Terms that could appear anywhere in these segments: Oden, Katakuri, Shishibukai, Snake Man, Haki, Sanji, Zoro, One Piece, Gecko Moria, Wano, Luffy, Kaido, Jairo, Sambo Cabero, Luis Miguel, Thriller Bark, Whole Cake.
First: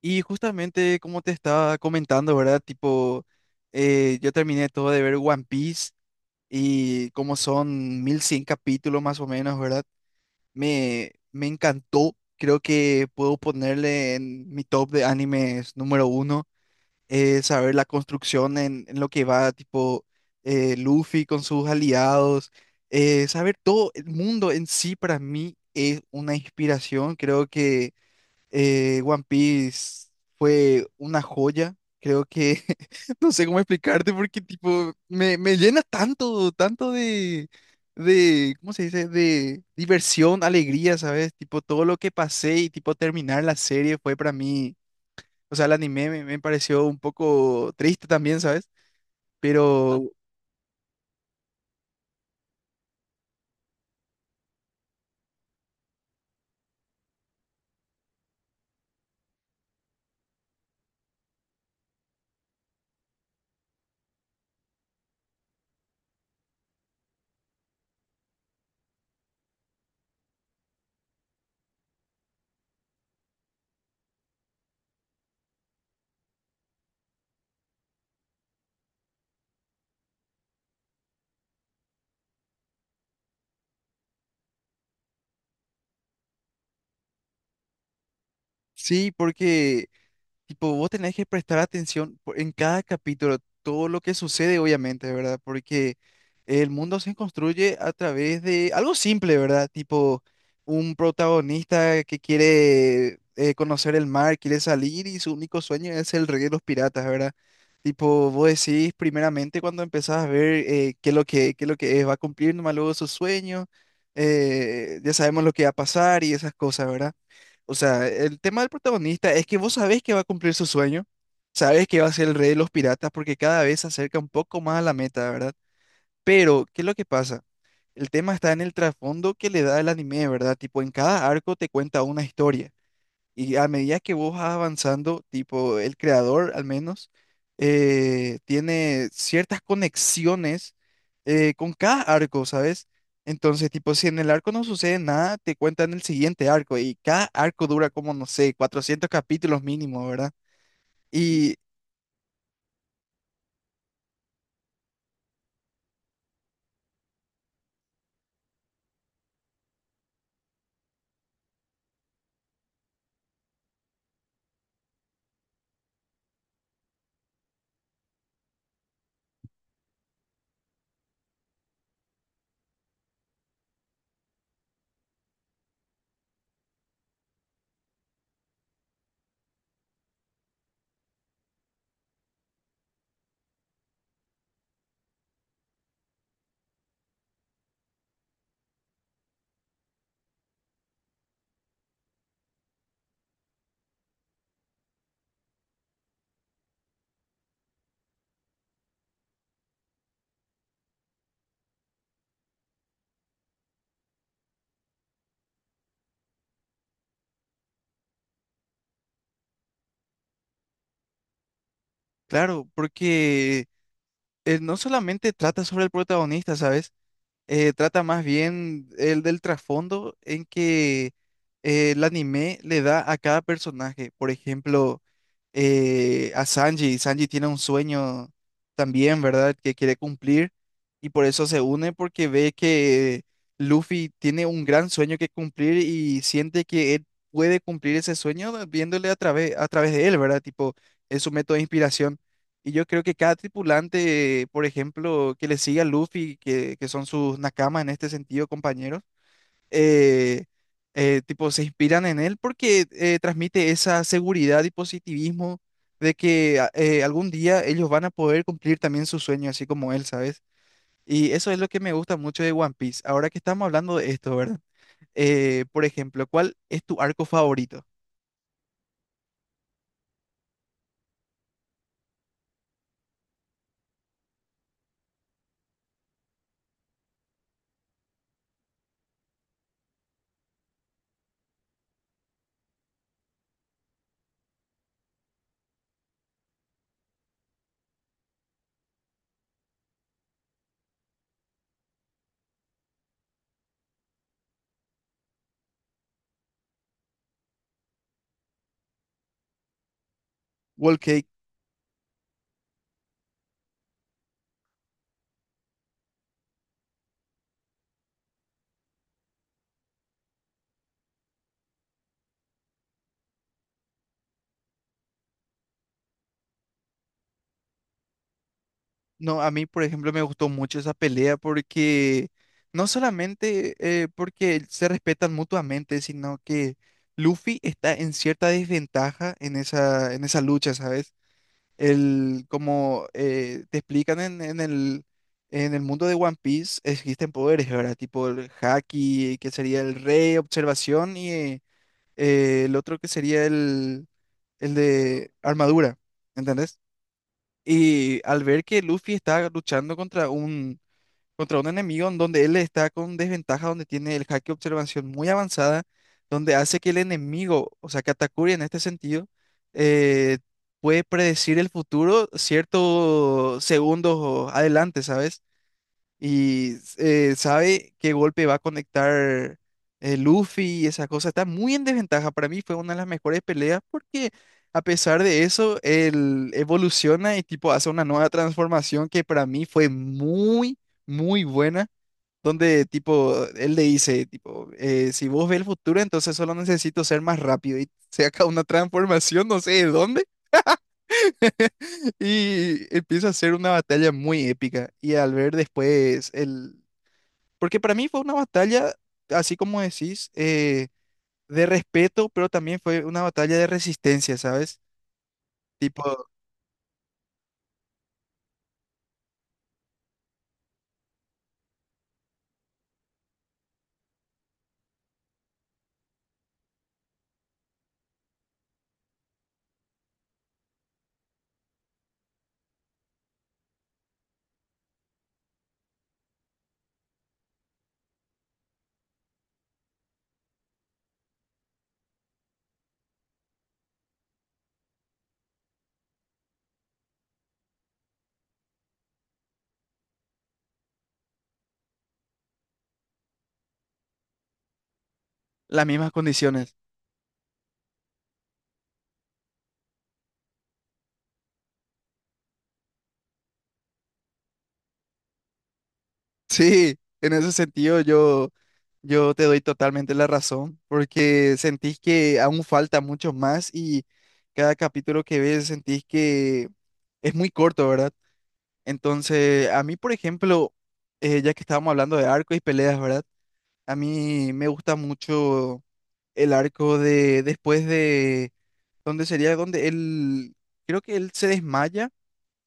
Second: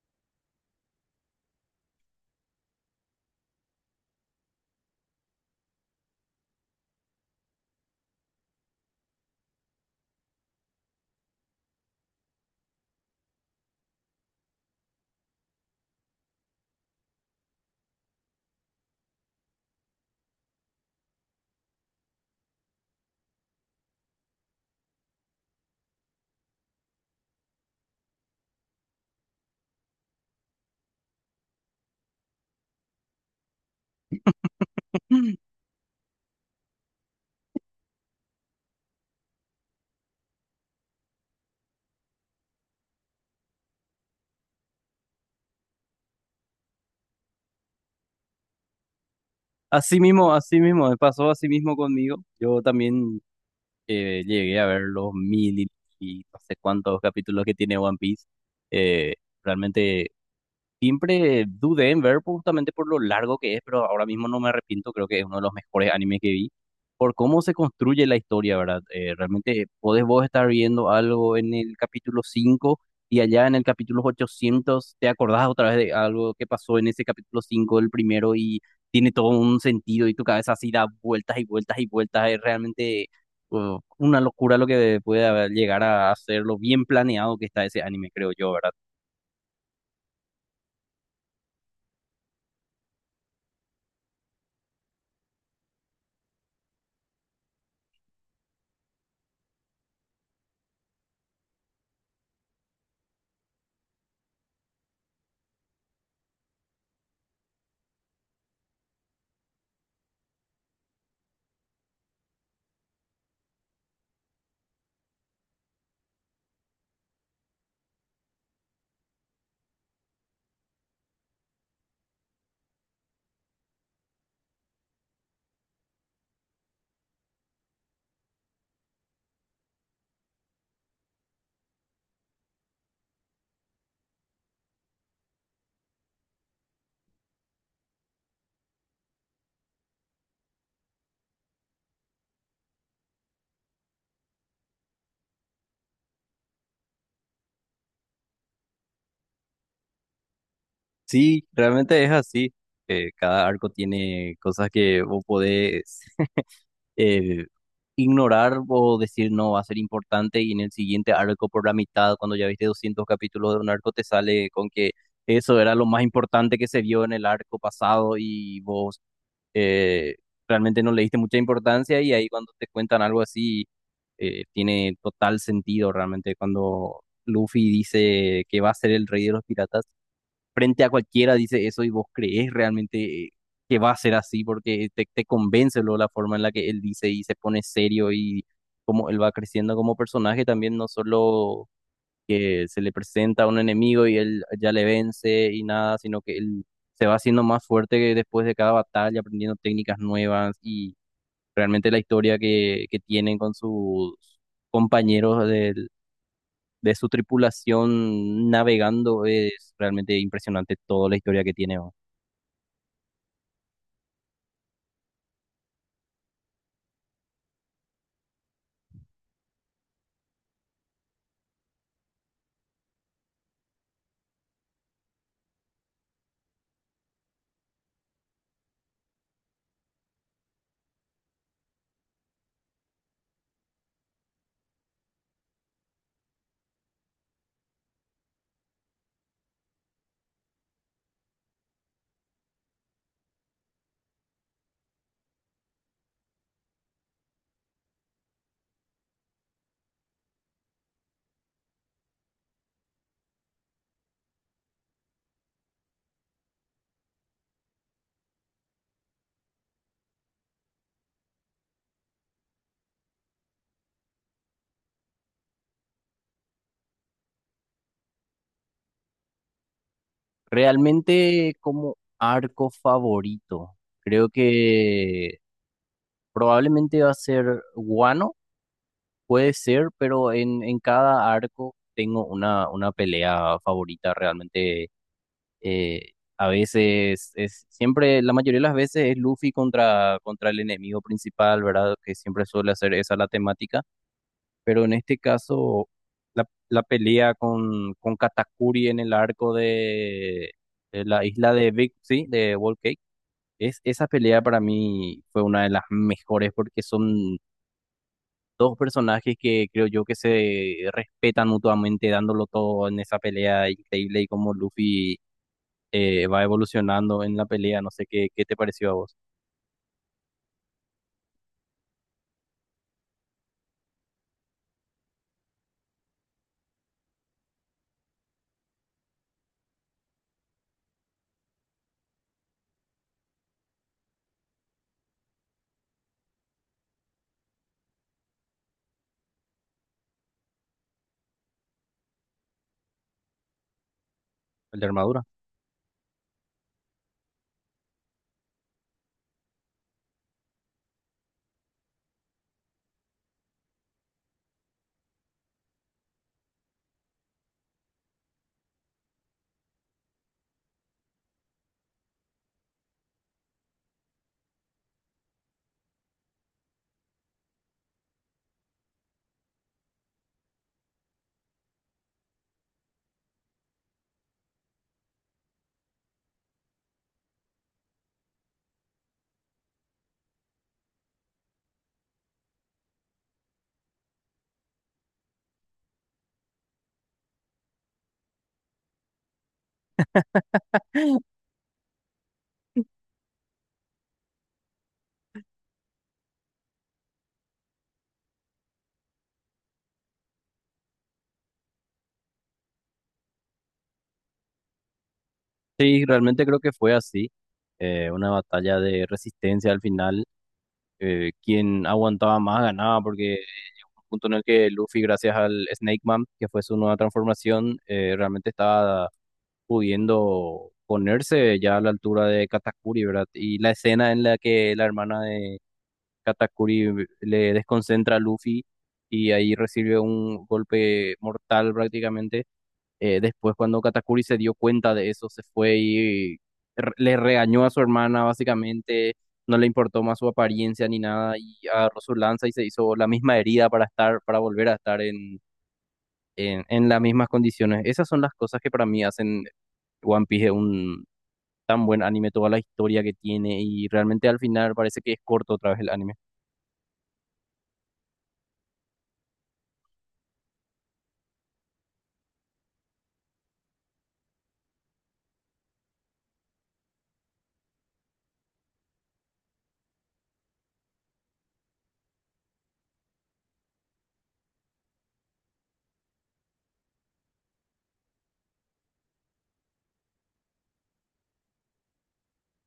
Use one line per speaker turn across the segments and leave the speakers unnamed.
Y justamente como te estaba comentando, ¿verdad? Tipo, yo terminé todo de ver One Piece y como son 1100 capítulos más o menos, ¿verdad? Me encantó. Creo que puedo ponerle en mi top de animes número uno. Saber la construcción en lo que va, tipo, Luffy con sus aliados. Saber todo el mundo en sí para mí es una inspiración. Creo que One Piece fue una joya. Creo que no sé cómo explicarte porque tipo me llena tanto, tanto ¿cómo se dice? De diversión, alegría, ¿sabes? Tipo todo lo que pasé y tipo terminar la serie fue para mí, o sea, el anime me pareció un poco triste también, ¿sabes? Pero
Así mismo, me pasó así mismo conmigo. Yo también llegué a ver los mil y no sé cuántos capítulos que tiene One Piece. Eh, realmente Siempre dudé en ver justamente por lo largo que es, pero ahora mismo no me arrepiento, creo que es uno de los mejores animes que vi, por cómo se construye la historia, ¿verdad? Realmente podés vos estar viendo algo en el capítulo 5 y allá en el capítulo 800 te acordás otra vez de algo que pasó en ese capítulo 5 el primero, y tiene todo un sentido y tu cabeza así da vueltas y vueltas y vueltas, es realmente una locura lo que llegar a hacer, lo bien planeado que está ese anime, creo yo, ¿verdad?
sí, porque tipo, vos tenés que prestar atención en cada capítulo, todo lo que sucede, obviamente, ¿verdad? Porque el mundo se construye a través de algo simple, ¿verdad? Tipo, un protagonista que quiere conocer el mar, quiere salir y su único sueño es el rey de los piratas, ¿verdad? Tipo, vos decís primeramente cuando empezás a ver qué es lo que, qué es lo que es, va a cumplir nomás luego su sueño, ya sabemos lo que va a pasar y esas cosas, ¿verdad? O sea, el tema del protagonista es que vos sabés que va a cumplir su sueño, sabés que va a ser el rey de los piratas porque cada vez se acerca un poco más a la meta, ¿verdad? Pero, ¿qué es lo que pasa? El tema está en el trasfondo que le da el anime, ¿verdad? Tipo, en cada arco te cuenta una historia. Y a medida que vos vas avanzando, tipo el creador al menos, tiene ciertas conexiones con cada arco, ¿sabes? Entonces, tipo, si en el arco no sucede nada, te cuentan el siguiente arco y cada arco dura como, no sé, 400 capítulos mínimo, ¿verdad?
Sí,
Y
realmente es así. Cada arco tiene cosas que vos podés eh, ignorar o decir no va a ser importante, y en el siguiente arco por la mitad, cuando ya viste 200 capítulos de un arco, te sale con que eso era lo más importante que se vio en el arco pasado, y vos eh, realmente no le diste mucha importancia, y ahí cuando te cuentan algo así, tiene total sentido. Realmente, cuando Luffy dice que va a ser el rey de los piratas frente a cualquiera, dice eso y vos crees realmente que va a ser así, porque te convence luego la forma en la que él dice y se pone serio, y cómo él va creciendo como personaje también. No solo que se le presenta a un enemigo y él ya le vence y nada, sino que él se va haciendo más fuerte después de cada batalla, aprendiendo técnicas nuevas. Y realmente la historia que tienen con sus compañeros del de su tripulación navegando, es realmente impresionante toda la historia que tiene, ¿no?
claro, porque no solamente trata sobre el protagonista, ¿sabes? Trata más bien el del trasfondo en que el anime le da a cada personaje. Por ejemplo, a Sanji. Sanji tiene un sueño también, ¿verdad? Que quiere cumplir y por eso se une porque ve que Luffy tiene un gran sueño que cumplir y siente que él puede cumplir ese sueño viéndole a través de él, ¿verdad? Tipo, es su método de inspiración. Y yo creo que cada tripulante, por ejemplo, que le sigue a Luffy, que son sus nakamas en este sentido, compañeros, eh, tipo, se inspiran en él porque transmite esa seguridad y positivismo de que algún día ellos van a poder cumplir también su sueño, así como él, ¿sabes? Y eso es lo que me gusta mucho de One Piece. Ahora que estamos hablando de esto, ¿verdad? Por ejemplo, ¿cuál es tu arco favorito?
Realmente, como arco favorito, creo que probablemente va a ser Guano, puede ser, pero en cada arco tengo una, pelea favorita realmente. eh, a veces es siempre, la mayoría de las veces es Luffy contra, el enemigo principal, ¿verdad? Que siempre suele hacer esa la temática, pero en este caso la pelea con, Katakuri en el arco
Wall
de la
Cake.
isla de Big, sí, de Whole Cake, esa pelea para mí fue una de las mejores, porque son dos personajes que creo yo que se respetan mutuamente, dándolo todo en esa pelea increíble, y como Luffy va evolucionando en la pelea. No sé qué, te pareció a vos.
No, a mí, por ejemplo, me gustó mucho esa pelea porque no solamente porque se respetan mutuamente, sino que Luffy está en cierta desventaja en esa lucha, ¿sabes? El, como te explican en el mundo de One Piece, existen poderes, ¿verdad? Tipo el Haki, que sería el Rey, Observación, y el otro que sería el
El de armadura.
de Armadura, ¿entendés? Y al ver que Luffy está luchando contra un enemigo en donde él está con desventaja, donde tiene el haki de observación muy avanzada, donde hace que el enemigo, o sea, Katakuri en este sentido, eh, puede predecir el futuro ciertos segundos adelante, ¿sabes? Y sabe qué golpe va a conectar Luffy y esa cosa. Está muy en desventaja. Para mí fue una de las mejores peleas porque a pesar de eso, él evoluciona y tipo hace una nueva transformación que para mí fue muy, muy buena. Donde tipo, él le dice, tipo, si vos ves el futuro, entonces solo necesito ser más rápido. Y se saca una transformación, no sé de dónde, y empieza a ser una batalla muy épica. Y al ver después el porque para mí fue una batalla, así como decís, de respeto, pero también fue una batalla de resistencia, ¿sabes? Tipo,
Sí, realmente creo que fue así, una batalla de resistencia al final. Quien aguantaba más ganaba, porque llegó un punto en el que Luffy, gracias al Snake Man, que fue su nueva transformación, realmente estaba pudiendo ponerse ya a la altura de Katakuri, ¿verdad? Y la escena en la que la hermana de Katakuri le desconcentra a Luffy, y ahí recibe un golpe mortal prácticamente. Después, cuando Katakuri se dio cuenta de eso, se fue y le regañó a su hermana, básicamente. No le importó más su apariencia ni nada, y agarró su lanza y se hizo la misma herida para estar, para volver a estar
las mismas condiciones.
en las mismas condiciones. Esas son las cosas que para mí hacen One Piece un tan buen anime, toda la historia que tiene, y realmente al final parece que es corto otra vez el anime.
Sí, en ese sentido yo, yo te doy totalmente la razón, porque sentís que aún falta mucho más y cada capítulo que ves sentís que es muy corto, ¿verdad? Entonces, a mí, por ejemplo, ya que estábamos hablando de arcos y peleas, ¿verdad? A mí me gusta mucho el arco de después de donde sería donde él creo que él se desmaya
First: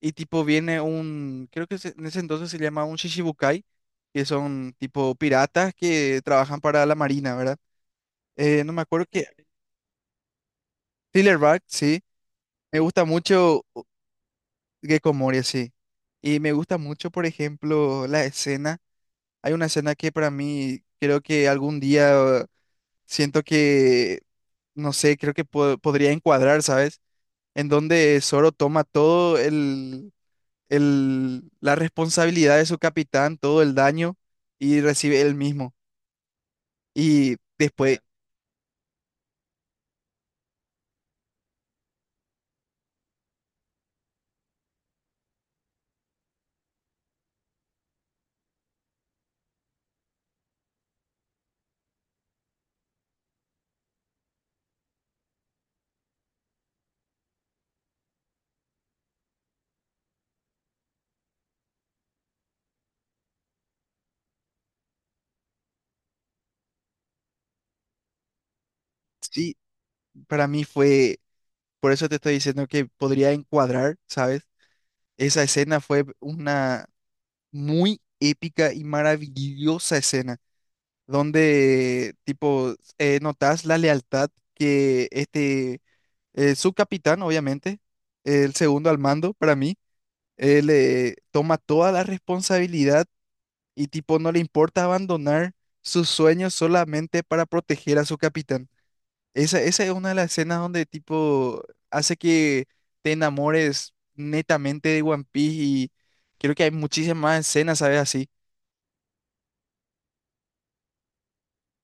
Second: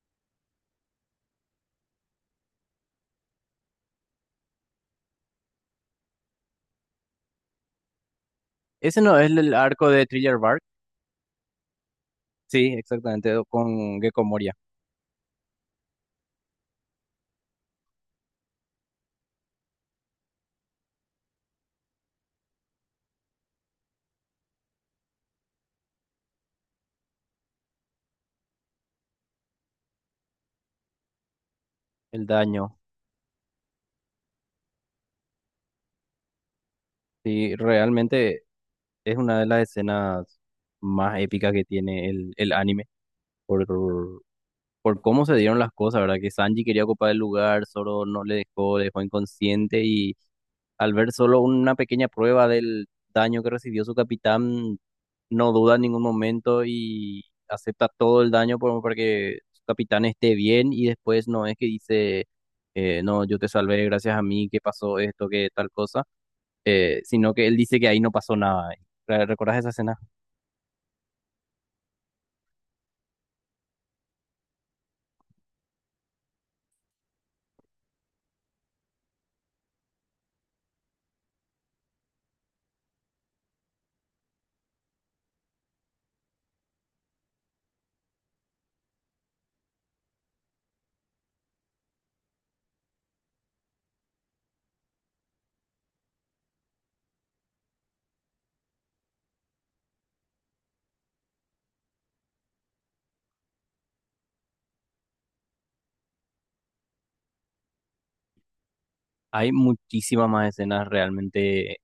y tipo viene un creo que en ese entonces se llama un Shishibukai que son tipo piratas que trabajan para la marina, ¿verdad? No me
Ese
acuerdo
no
que
es el arco de Thriller Bark.
Silverback, sí.
Sí,
Me gusta
exactamente,
mucho
con Gecko Moria,
Gecko Moria, sí. Y me gusta mucho, por ejemplo, la escena. Hay una escena que para mí creo que algún día siento que no sé, creo que podría encuadrar, ¿sabes? En donde Zoro toma todo la
el
responsabilidad de su
daño.
capitán, todo el daño y recibe él mismo. Y
Sí,
después,
realmente es una de las escenas más épicas que tiene el anime por, cómo se dieron las cosas, ¿verdad? Que Sanji quería ocupar el lugar, Zoro no le dejó, le dejó inconsciente, y al ver solo una pequeña prueba del daño que recibió su capitán, no duda en ningún momento y acepta todo el daño para que su capitán esté bien. Y después no es que dice, no, yo te salvé gracias a mí, que pasó esto, que tal cosa, sino que él dice que ahí no pasó nada.
sí,
¿Recordás esa escena?
para mí fue, por eso te estoy diciendo que podría encuadrar, ¿sabes? Esa escena fue una muy épica y maravillosa escena, donde tipo, notas la lealtad que este su capitán, obviamente, el segundo al mando para mí, él toma toda la responsabilidad y tipo no le importa abandonar sus sueños solamente para proteger a su capitán. Esa es una de las escenas donde tipo hace que te enamores netamente de One Piece y creo que hay muchísimas más escenas, ¿sabes? Así.
Hay muchísimas más escenas realmente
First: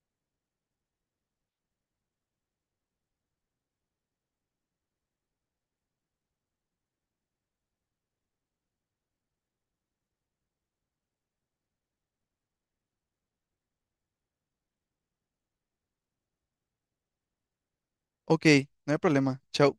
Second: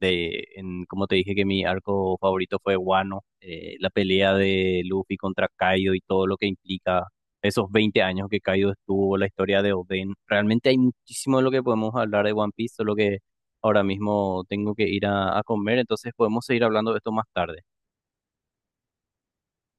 de, en, como te dije que mi arco favorito fue Wano, la pelea de Luffy contra Kaido y todo lo que implica esos 20 años que Kaido estuvo, la historia de Oden. Realmente hay muchísimo de lo que podemos hablar de One Piece, solo que ahora mismo tengo que ir a comer, entonces podemos seguir hablando de esto más tarde.
Ok, no hay problema. Chao.